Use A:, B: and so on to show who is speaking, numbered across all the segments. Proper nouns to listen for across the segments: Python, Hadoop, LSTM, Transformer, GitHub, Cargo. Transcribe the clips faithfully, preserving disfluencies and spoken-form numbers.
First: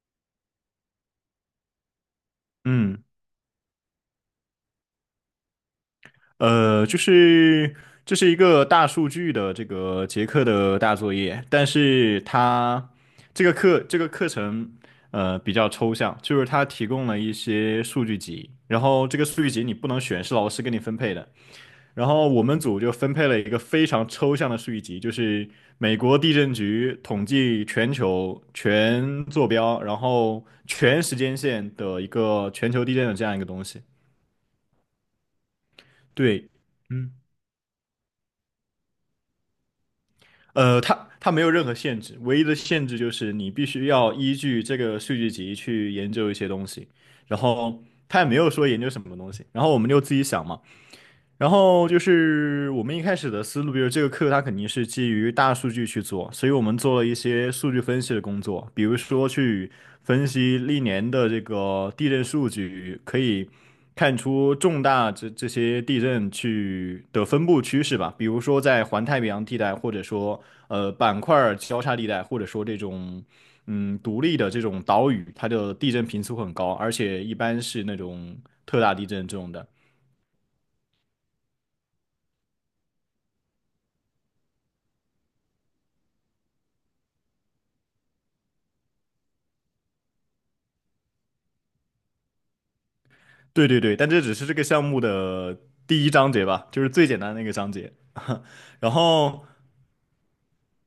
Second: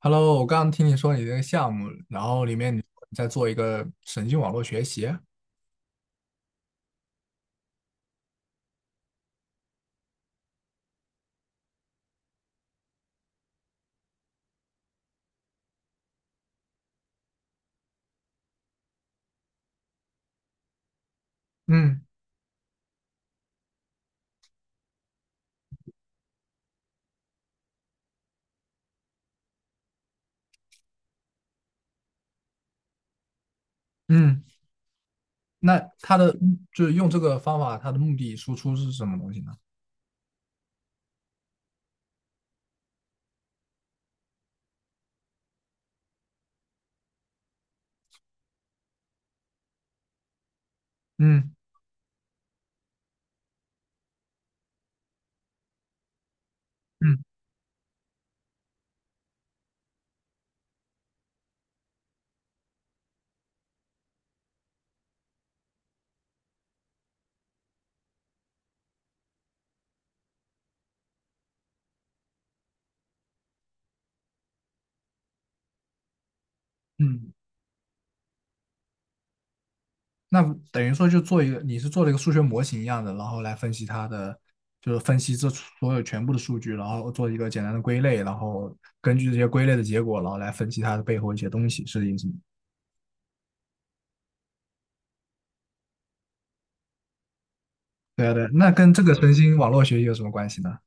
A: Hello，我刚刚听你说你这个项目，然后里面你
B: 嗯。
A: 在做一个神经网络学习。
B: 呃，就是这是一个大数据的这个结课的大作业，但是它这个课这个课程呃比较抽象，就是它提供了一些数据集，然后这个数据集你不能选，是老师给你分配的。
A: 嗯
B: 然后我们组就分配了一个非常抽象的数据集，就是美国地震局统计全球全坐标，然后全时间线的一个全球地震的这样一个东西。
A: 嗯，那它的
B: 对。
A: 就是用
B: 嗯。
A: 这个方法，它的目的输出是什么东西呢？
B: 呃，它它没有任何限制，唯一的限制就是你必须要依据这个数据集去研究一些东西，然后它也没有说研究什么东西，然后我们就自己想嘛。然
A: 嗯
B: 后就是我们一开始的思路，比如这个课它肯定是基于大数据去做，所以我们做了一
A: 嗯
B: 些数据分析的工作，比如说去分析历年的这个地震数据，可以看出重大这这些地震去的分布趋势吧，比如说在环太平洋地带，或者说呃板块儿交叉地带，或者说这种嗯独立的这种岛屿，它的地震频次会很高，而且
A: 嗯，
B: 一般是那种特大地震这种的。
A: 那等于说就做一个，你是做了一个数学模型一样的，然后来分析它的，就是分析这所有全部的数据，然后做一个简单的归类，然后根据这些归类的结果，然后来分析它的背后一些东西，是这个意思吗？
B: 对对对，但这只是这个项目的第一章节吧，就是最简单的一个章节。
A: 对啊 对啊，那
B: 然
A: 跟这个神
B: 后
A: 经网络学习有什么关系呢？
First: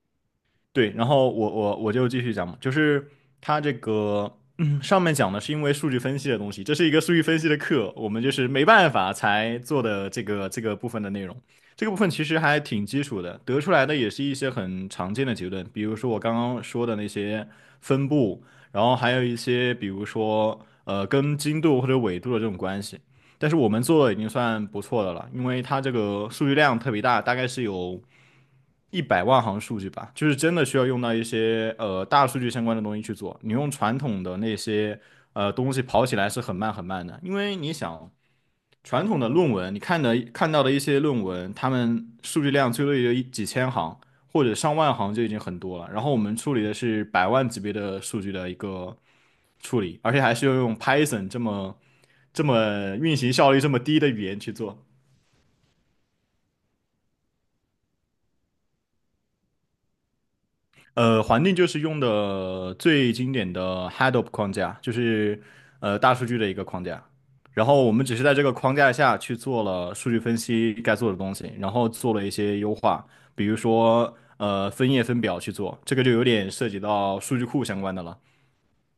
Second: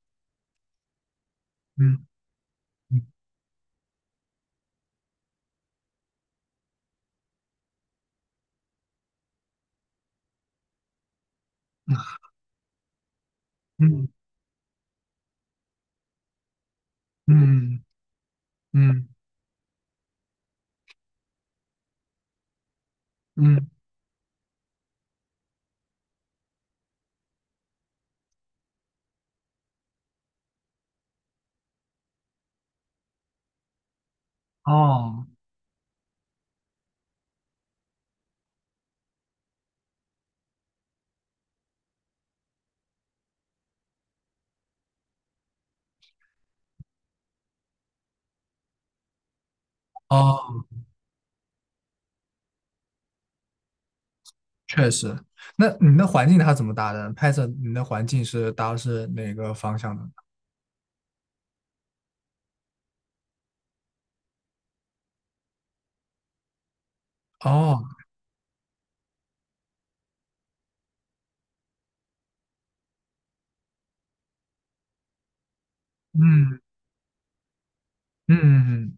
B: 对，然后我我我
A: 嗯
B: 就继续讲嘛，就是
A: 嗯
B: 它这个、嗯上面讲的是因为数据分析的东西，这是一个数据分析的课，我们就是没办法才做的这个这个部分的内容。这个部分
A: 嗯。
B: 其实还挺基础的，得出来的
A: 嗯
B: 也是一些很常见的结论，比如说我刚刚说的那些
A: 嗯
B: 分布，然后
A: 嗯
B: 还有一些比如说呃跟经度或者纬度的这种关系。但是我
A: 嗯，
B: 们做的已经算不错的了，因为它这个数据量特别大，大概是有，一百万行数据吧，就是真的需要用到一些呃大数据相关的东西去做。你用传统的那些
A: 哦
B: 呃东西跑起来是很慢很慢的，因为你想传统的论文，你看的看到的一些论文，他们数据量最多也就一几千行或者上万行就已经很多了。然后我们处理的是百万级别的数据的一个处理，而且还是要
A: 哦，
B: 用 Python 这么这么运行效率这么低的语言去做。
A: 确实。那你的环境它怎么搭的？拍摄你的环境是搭的是哪个方向的呢？
B: 呃，环境就是用的最经典的 Hadoop 框架，就是呃大数据的一个框架。然
A: 哦，
B: 后我们只是在这个框架下去做了数据分析该做的东西，然后做了一些优化，比如说呃分页分表去做，这个就有点
A: 嗯
B: 涉及到数据库相关的了。
A: 嗯嗯，嗯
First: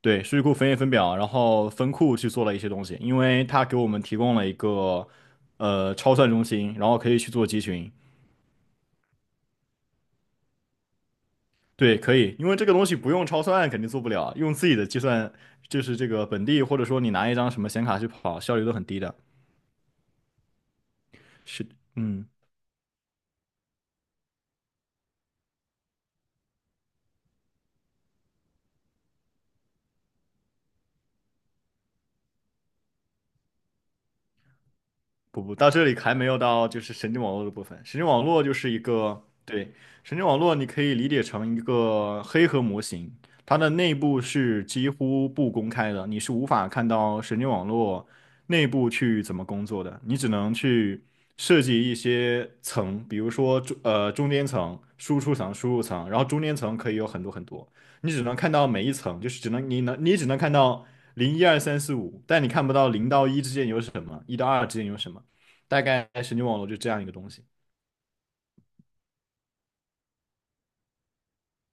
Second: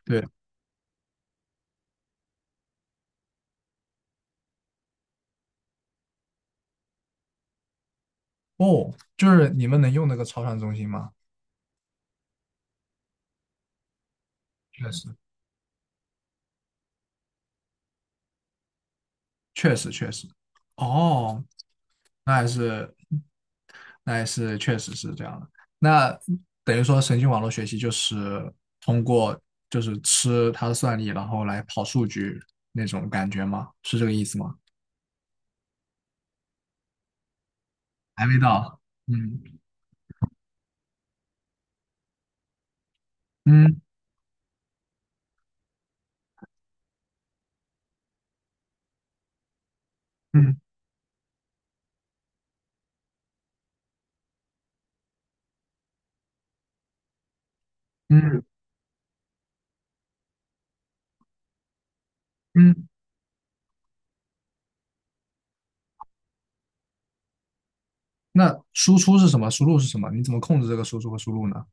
B: 对，
A: 对，
B: 数据库分页分表，然后分库去做了一些东西，因为它给我们提供了一个呃超算中心，然后可以去做集群。
A: 哦，就是你们能用那个超算中心吗？
B: 对，可以，因为这个东西不用超算肯定做不了，用自己的
A: 确
B: 计
A: 实，
B: 算就是这个本地，或者说你拿一张什么显卡去跑，效率都很低的。
A: 确实，确实。哦，
B: 是，嗯。
A: 那还是，那还是确实是这样的。那等于说神经网络学习就是通过就是吃它的算力，然后来跑数据那种感觉吗？是这个意思吗？
B: 不不，到这里还没有到就是神经网络的部分。神经网
A: 还没
B: 络就是一
A: 到。
B: 个，
A: 嗯
B: 对，神经网络你可以理解成一个黑盒模型，它的
A: 嗯
B: 内部是几乎不公开的，你是无法看到神经网络内部去怎么工作的，你只能
A: 嗯
B: 去设计一些层，比如说中呃中间层、输出层、输入层，然后中间层可以有很多很多，你只能
A: 嗯
B: 看到每一层，就是只能你能你只能看到零一二三四五，但你看不
A: 嗯，
B: 到零到一之间有什么，一到二之间有什么。大概神经网络就这样一个东西。
A: 那输出是什么？输入是什么？你怎么控制这个输出和输入呢？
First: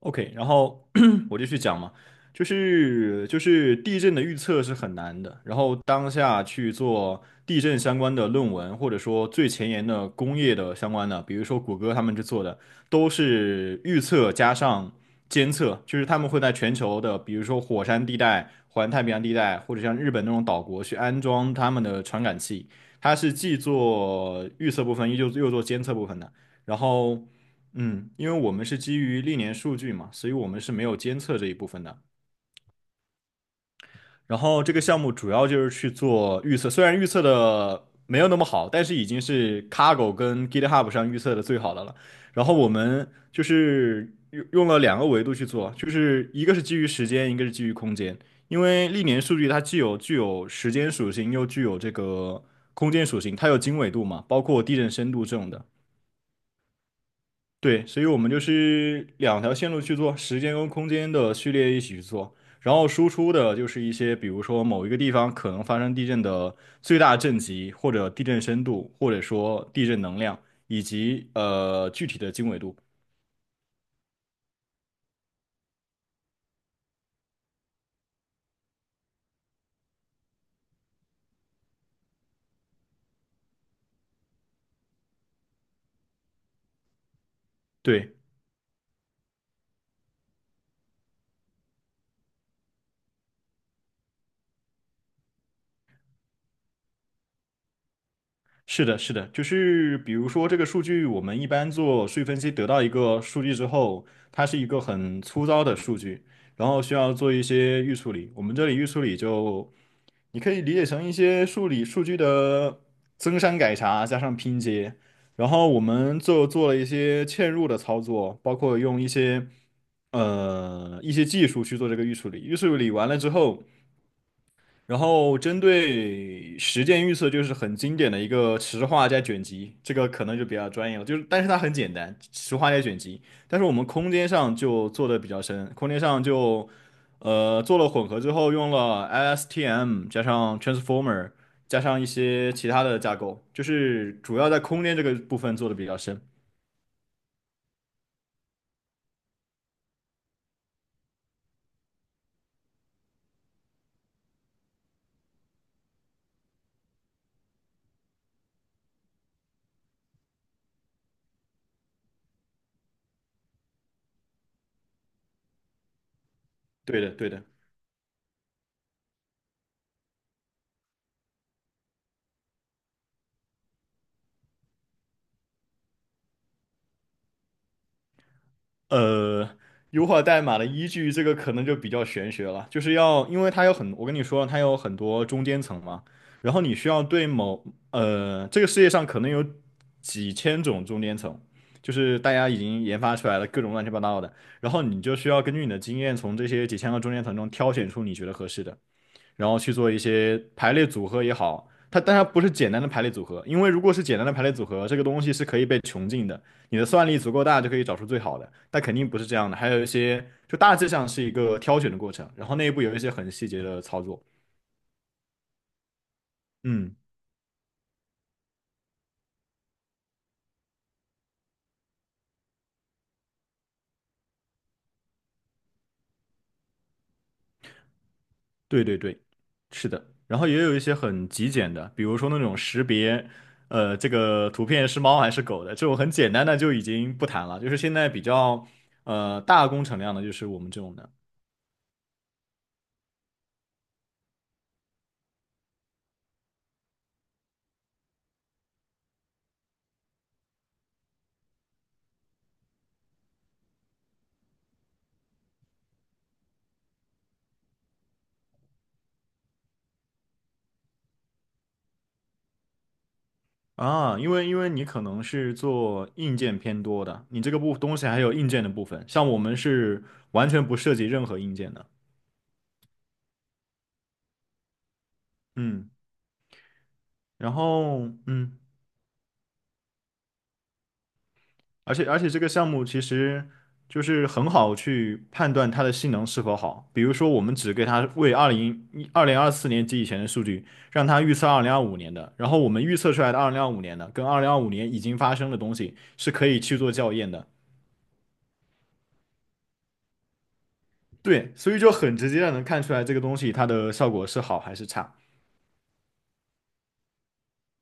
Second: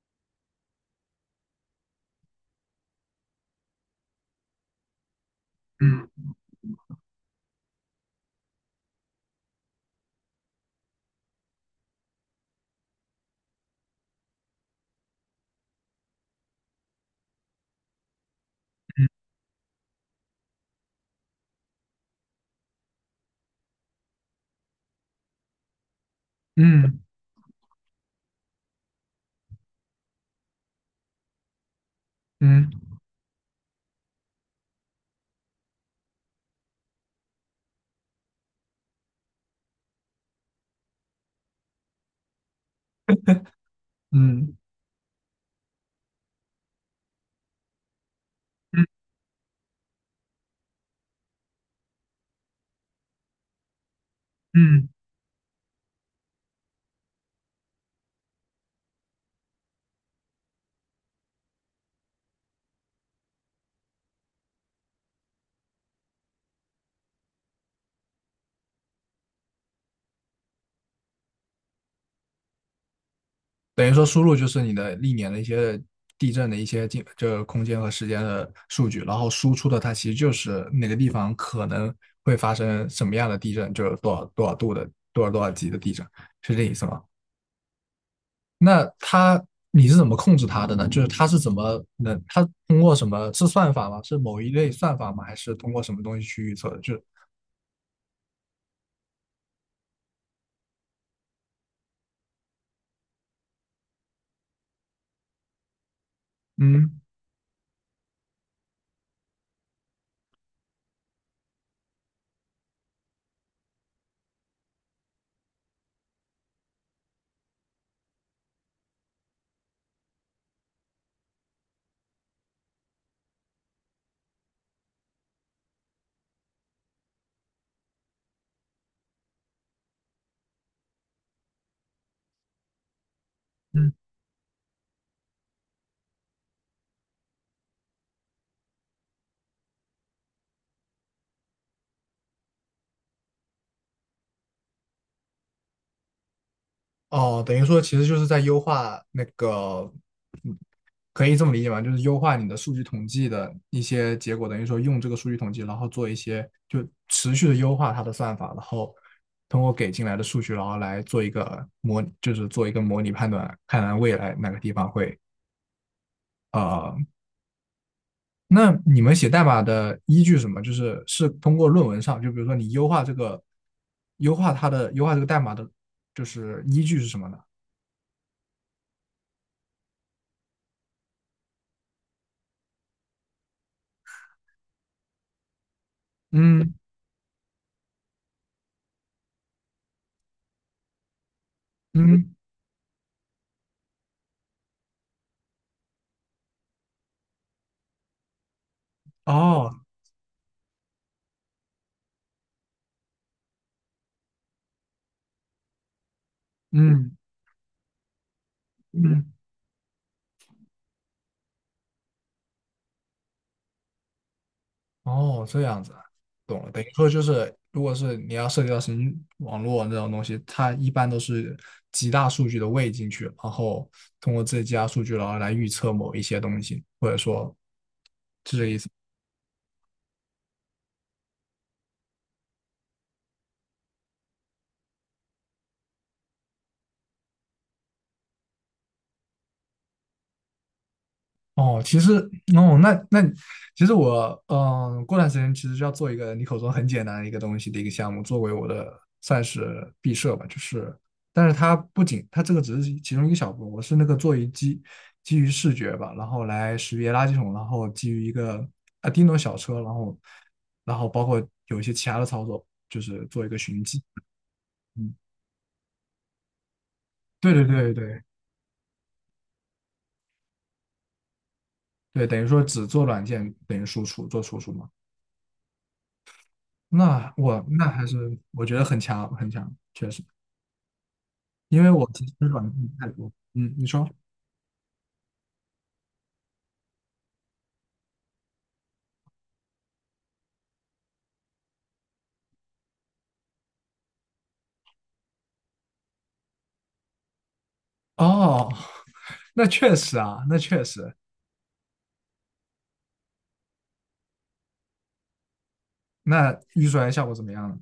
B: OK,然后 我就去讲嘛，就是就是地震的预测是很难的，然后当
A: 嗯
B: 下去做地震相关的论文，或者说最前沿的工业的相关的，比如说谷歌他们去做的，都是预测加上监测，就是他们会在全球的，比如说火山地带、环太平洋地带，或者像日本那种岛国去安装他们的传感器，它是既做预测部分，又又做监测部分的，然
A: 嗯
B: 后。嗯，因为我们是基于历年数据嘛，所以我们是没有监测这一部分的。
A: 嗯
B: 然后这个项目主要就是去做预测，虽然预测的没有那么好，但是已经是 Cargo 跟 GitHub 上预测的最好的了。然后我们就是用
A: 嗯
B: 用了两个维度去做，就是一个是基于时间，一个是基于空间。因
A: 嗯
B: 为历年数据它既有具有时间属性，又具有这个空间属性，它有经纬度嘛，包括地
A: 嗯，
B: 震深度这种的。对，所以我们就是两条线路去做，时间跟空间的序列一起去做，然后输出的就是一些，比如说某一个地方可能发生地震的最大震级，或者地震深度，或者说地震能量，以及呃具体的经纬度。
A: 等于说输入就是你的历年的一些地震的一些进，这空间和时间的数据，然后输出的它其实就是哪个地方可能会发生什么样的地震，就是多少多少度的多少多少级的地震，是这意思吗？
B: 对。
A: 那它你是怎么控制它的呢？就是它是怎么能，它通过什么？是算法吗？是某一类算法吗？还是通过什么东西去预测的？就是
B: 是的，是的，就是比如说这个数据，我们一般做数据分析得到一个数据之后，它是一个很粗糙的数据，然后需
A: 嗯
B: 要做一些预处理。我们这里预处理就，你可以理解成一些数理数据的增删改查加上拼接，然后我们就做了一些嵌入的操作，包括用一些呃一些技术去做这个预处理。预处理完了之后。然后针对实践预测，就是很经典的一个池化加卷积，这个可能就比较专业了。就是，但是它很简单，池化加卷积。但是我们
A: 嗯
B: 空间上就做的比较深，空间上就呃做了混合之后，用了 L S T M 加上 Transformer 加上一些其他的架构，就是主要在空间这个部分做的比较深。
A: 哦，等于说其实就是在优化那个。嗯，可以这么理解吧？就是优化你的数据统计的一些结果，等于说用这个数据统计，然后做一些就持续的优化它的算法，然后通过给进来的数据，然后来做一个模，就是做一个模拟判断，看看未来哪个地方会
B: 对
A: 呃
B: 的，对的。
A: 那你们写代码的依据是什么？就是是通过论文上，就比如说你优化这个，优化它的优化这个代码的，就是依据是什么呢？
B: 呃，优化代码的依据这个可能就比较玄学了，就是要，因为它有很，我跟你说，它有很多中间层嘛，然后
A: 嗯
B: 你需要对某，呃，这个世界上可能有几千种中间层，就是大
A: 嗯，
B: 家已经研发出来了各种乱七八糟的，然后你就需要根据你的经验，从这些几千个中间层中挑选出你觉得合适的。然后去
A: 哦，
B: 做一些排列组合也好，它当然不是简单的排列组合，因为如果是简单的排列组合，这个东西是可以被穷尽的，你的算
A: 嗯
B: 力足够大就可以找出最好的，但肯定不是
A: 嗯，
B: 这样的，还有一些就大致上是一个挑选的过程，然后内部有一些很细节的操作，
A: 哦，这样子，懂了。等于
B: 嗯，
A: 说就是，如果是你要涉及到神经网络这种东西，它一般都是极大数据的喂进去，然后通过这些极大数据，然后来预测某一些东西，或者说。是这意
B: 对
A: 思。
B: 对对，是的，然后也有一些很极简的，比如说那种识别。呃，这个图片是猫还是狗的，这种很简单的就已经不谈了，就是现在比较呃大工程量的，就是我们这种的。
A: 哦，其实哦，那那其实我嗯，呃过段时间其实就要做一个你口中很简单的一个东西的一个项目，作为我的算是毕设吧，就是，但是它不仅它这个只是其中一个小部分，我是那个做一基基于视觉吧，然后来识别垃圾桶，然后基于一个啊叮咚小车，然后然后包括有一些其他的操作，就是做一个寻迹。
B: 啊，因为因为你可
A: 嗯，
B: 能是做硬件偏多的，你这
A: 对
B: 个
A: 对
B: 部
A: 对
B: 东西还
A: 对
B: 有硬件的部分，像我们是完全不涉及任何硬件的，
A: 对，等于说只做软件等于输出做输出嘛。
B: 嗯，
A: 那
B: 然
A: 我那还
B: 后
A: 是
B: 嗯，
A: 我觉得很强很强，因为
B: 而且
A: 我
B: 而
A: 其
B: 且
A: 实
B: 这个
A: 软
B: 项目
A: 件
B: 其
A: 太多。
B: 实
A: 嗯，你
B: 就
A: 说
B: 是很好去判断它的性能是否好，比如说我们只给它为二零一二零二四年及以前的数据，让它预测二零二五年的，然后我们预测出来的二零二五年的跟二零二五年已经发生的东西是可以去做校验的。
A: 哦，那确实啊，那确实。
B: 对，所以就很直接的能看出来这个东西它的效果是好还是差。
A: 那预算效果怎么样呢？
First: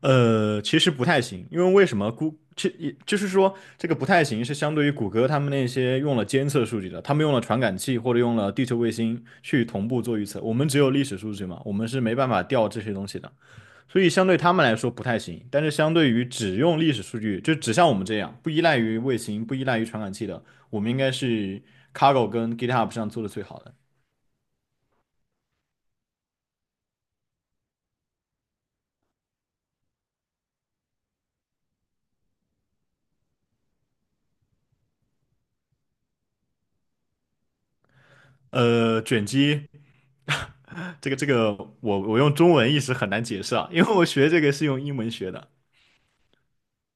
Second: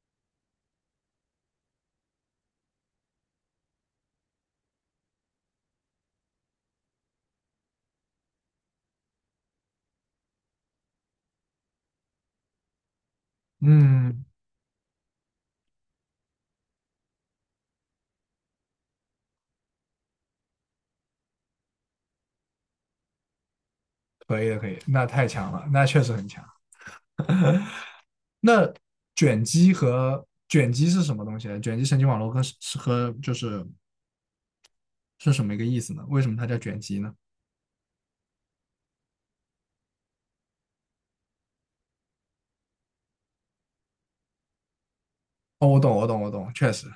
B: 呃，其实不太行，因为为什么估其也就是说这个不太行是相对于谷歌他们那些用了监测数据的，他们用了传感器或者用了地球卫星去同步做预测，我们只有历史数据嘛，我们是没办法调这些东西的，所以
A: 嗯，
B: 相对他们来说不太行。但是相对于只用历史数据，就只像我们这样不依赖于卫星、不依赖于传感器的，我们应该是 Cargo 跟 GitHub 上做的最好的。
A: 可以的，可以的，那太强了，那确实很强。那卷积和卷积是什么东西呢？卷积神经网络跟是和就是是什么一个意思呢？为什么它叫卷积呢？
B: 呃，卷积，这个这个，我我用中文一时很难解释啊，因为我学这个是用英文学的。
A: 哦，我懂，我懂，我懂，确实，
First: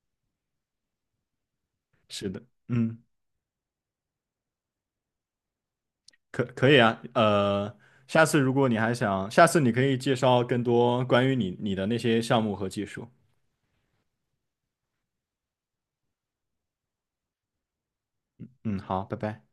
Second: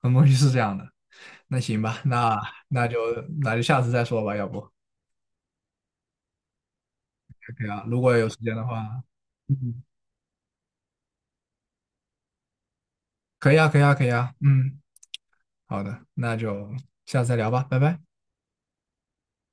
A: 很多东西是这样的。那行吧，
B: 是
A: 那
B: 的，
A: 那就
B: 嗯，
A: 那就下次再说吧，要不。
B: 可可以啊，
A: 可以
B: 呃，
A: 啊，如果
B: 下
A: 有时
B: 次如
A: 间的
B: 果你还
A: 话，
B: 想，下次你
A: 嗯，
B: 可以介绍更多关于你你的那些项目和技术。
A: 可以啊，可以啊，可以啊，嗯，好的，那就下次再聊吧，拜拜。
B: 嗯，好，拜拜。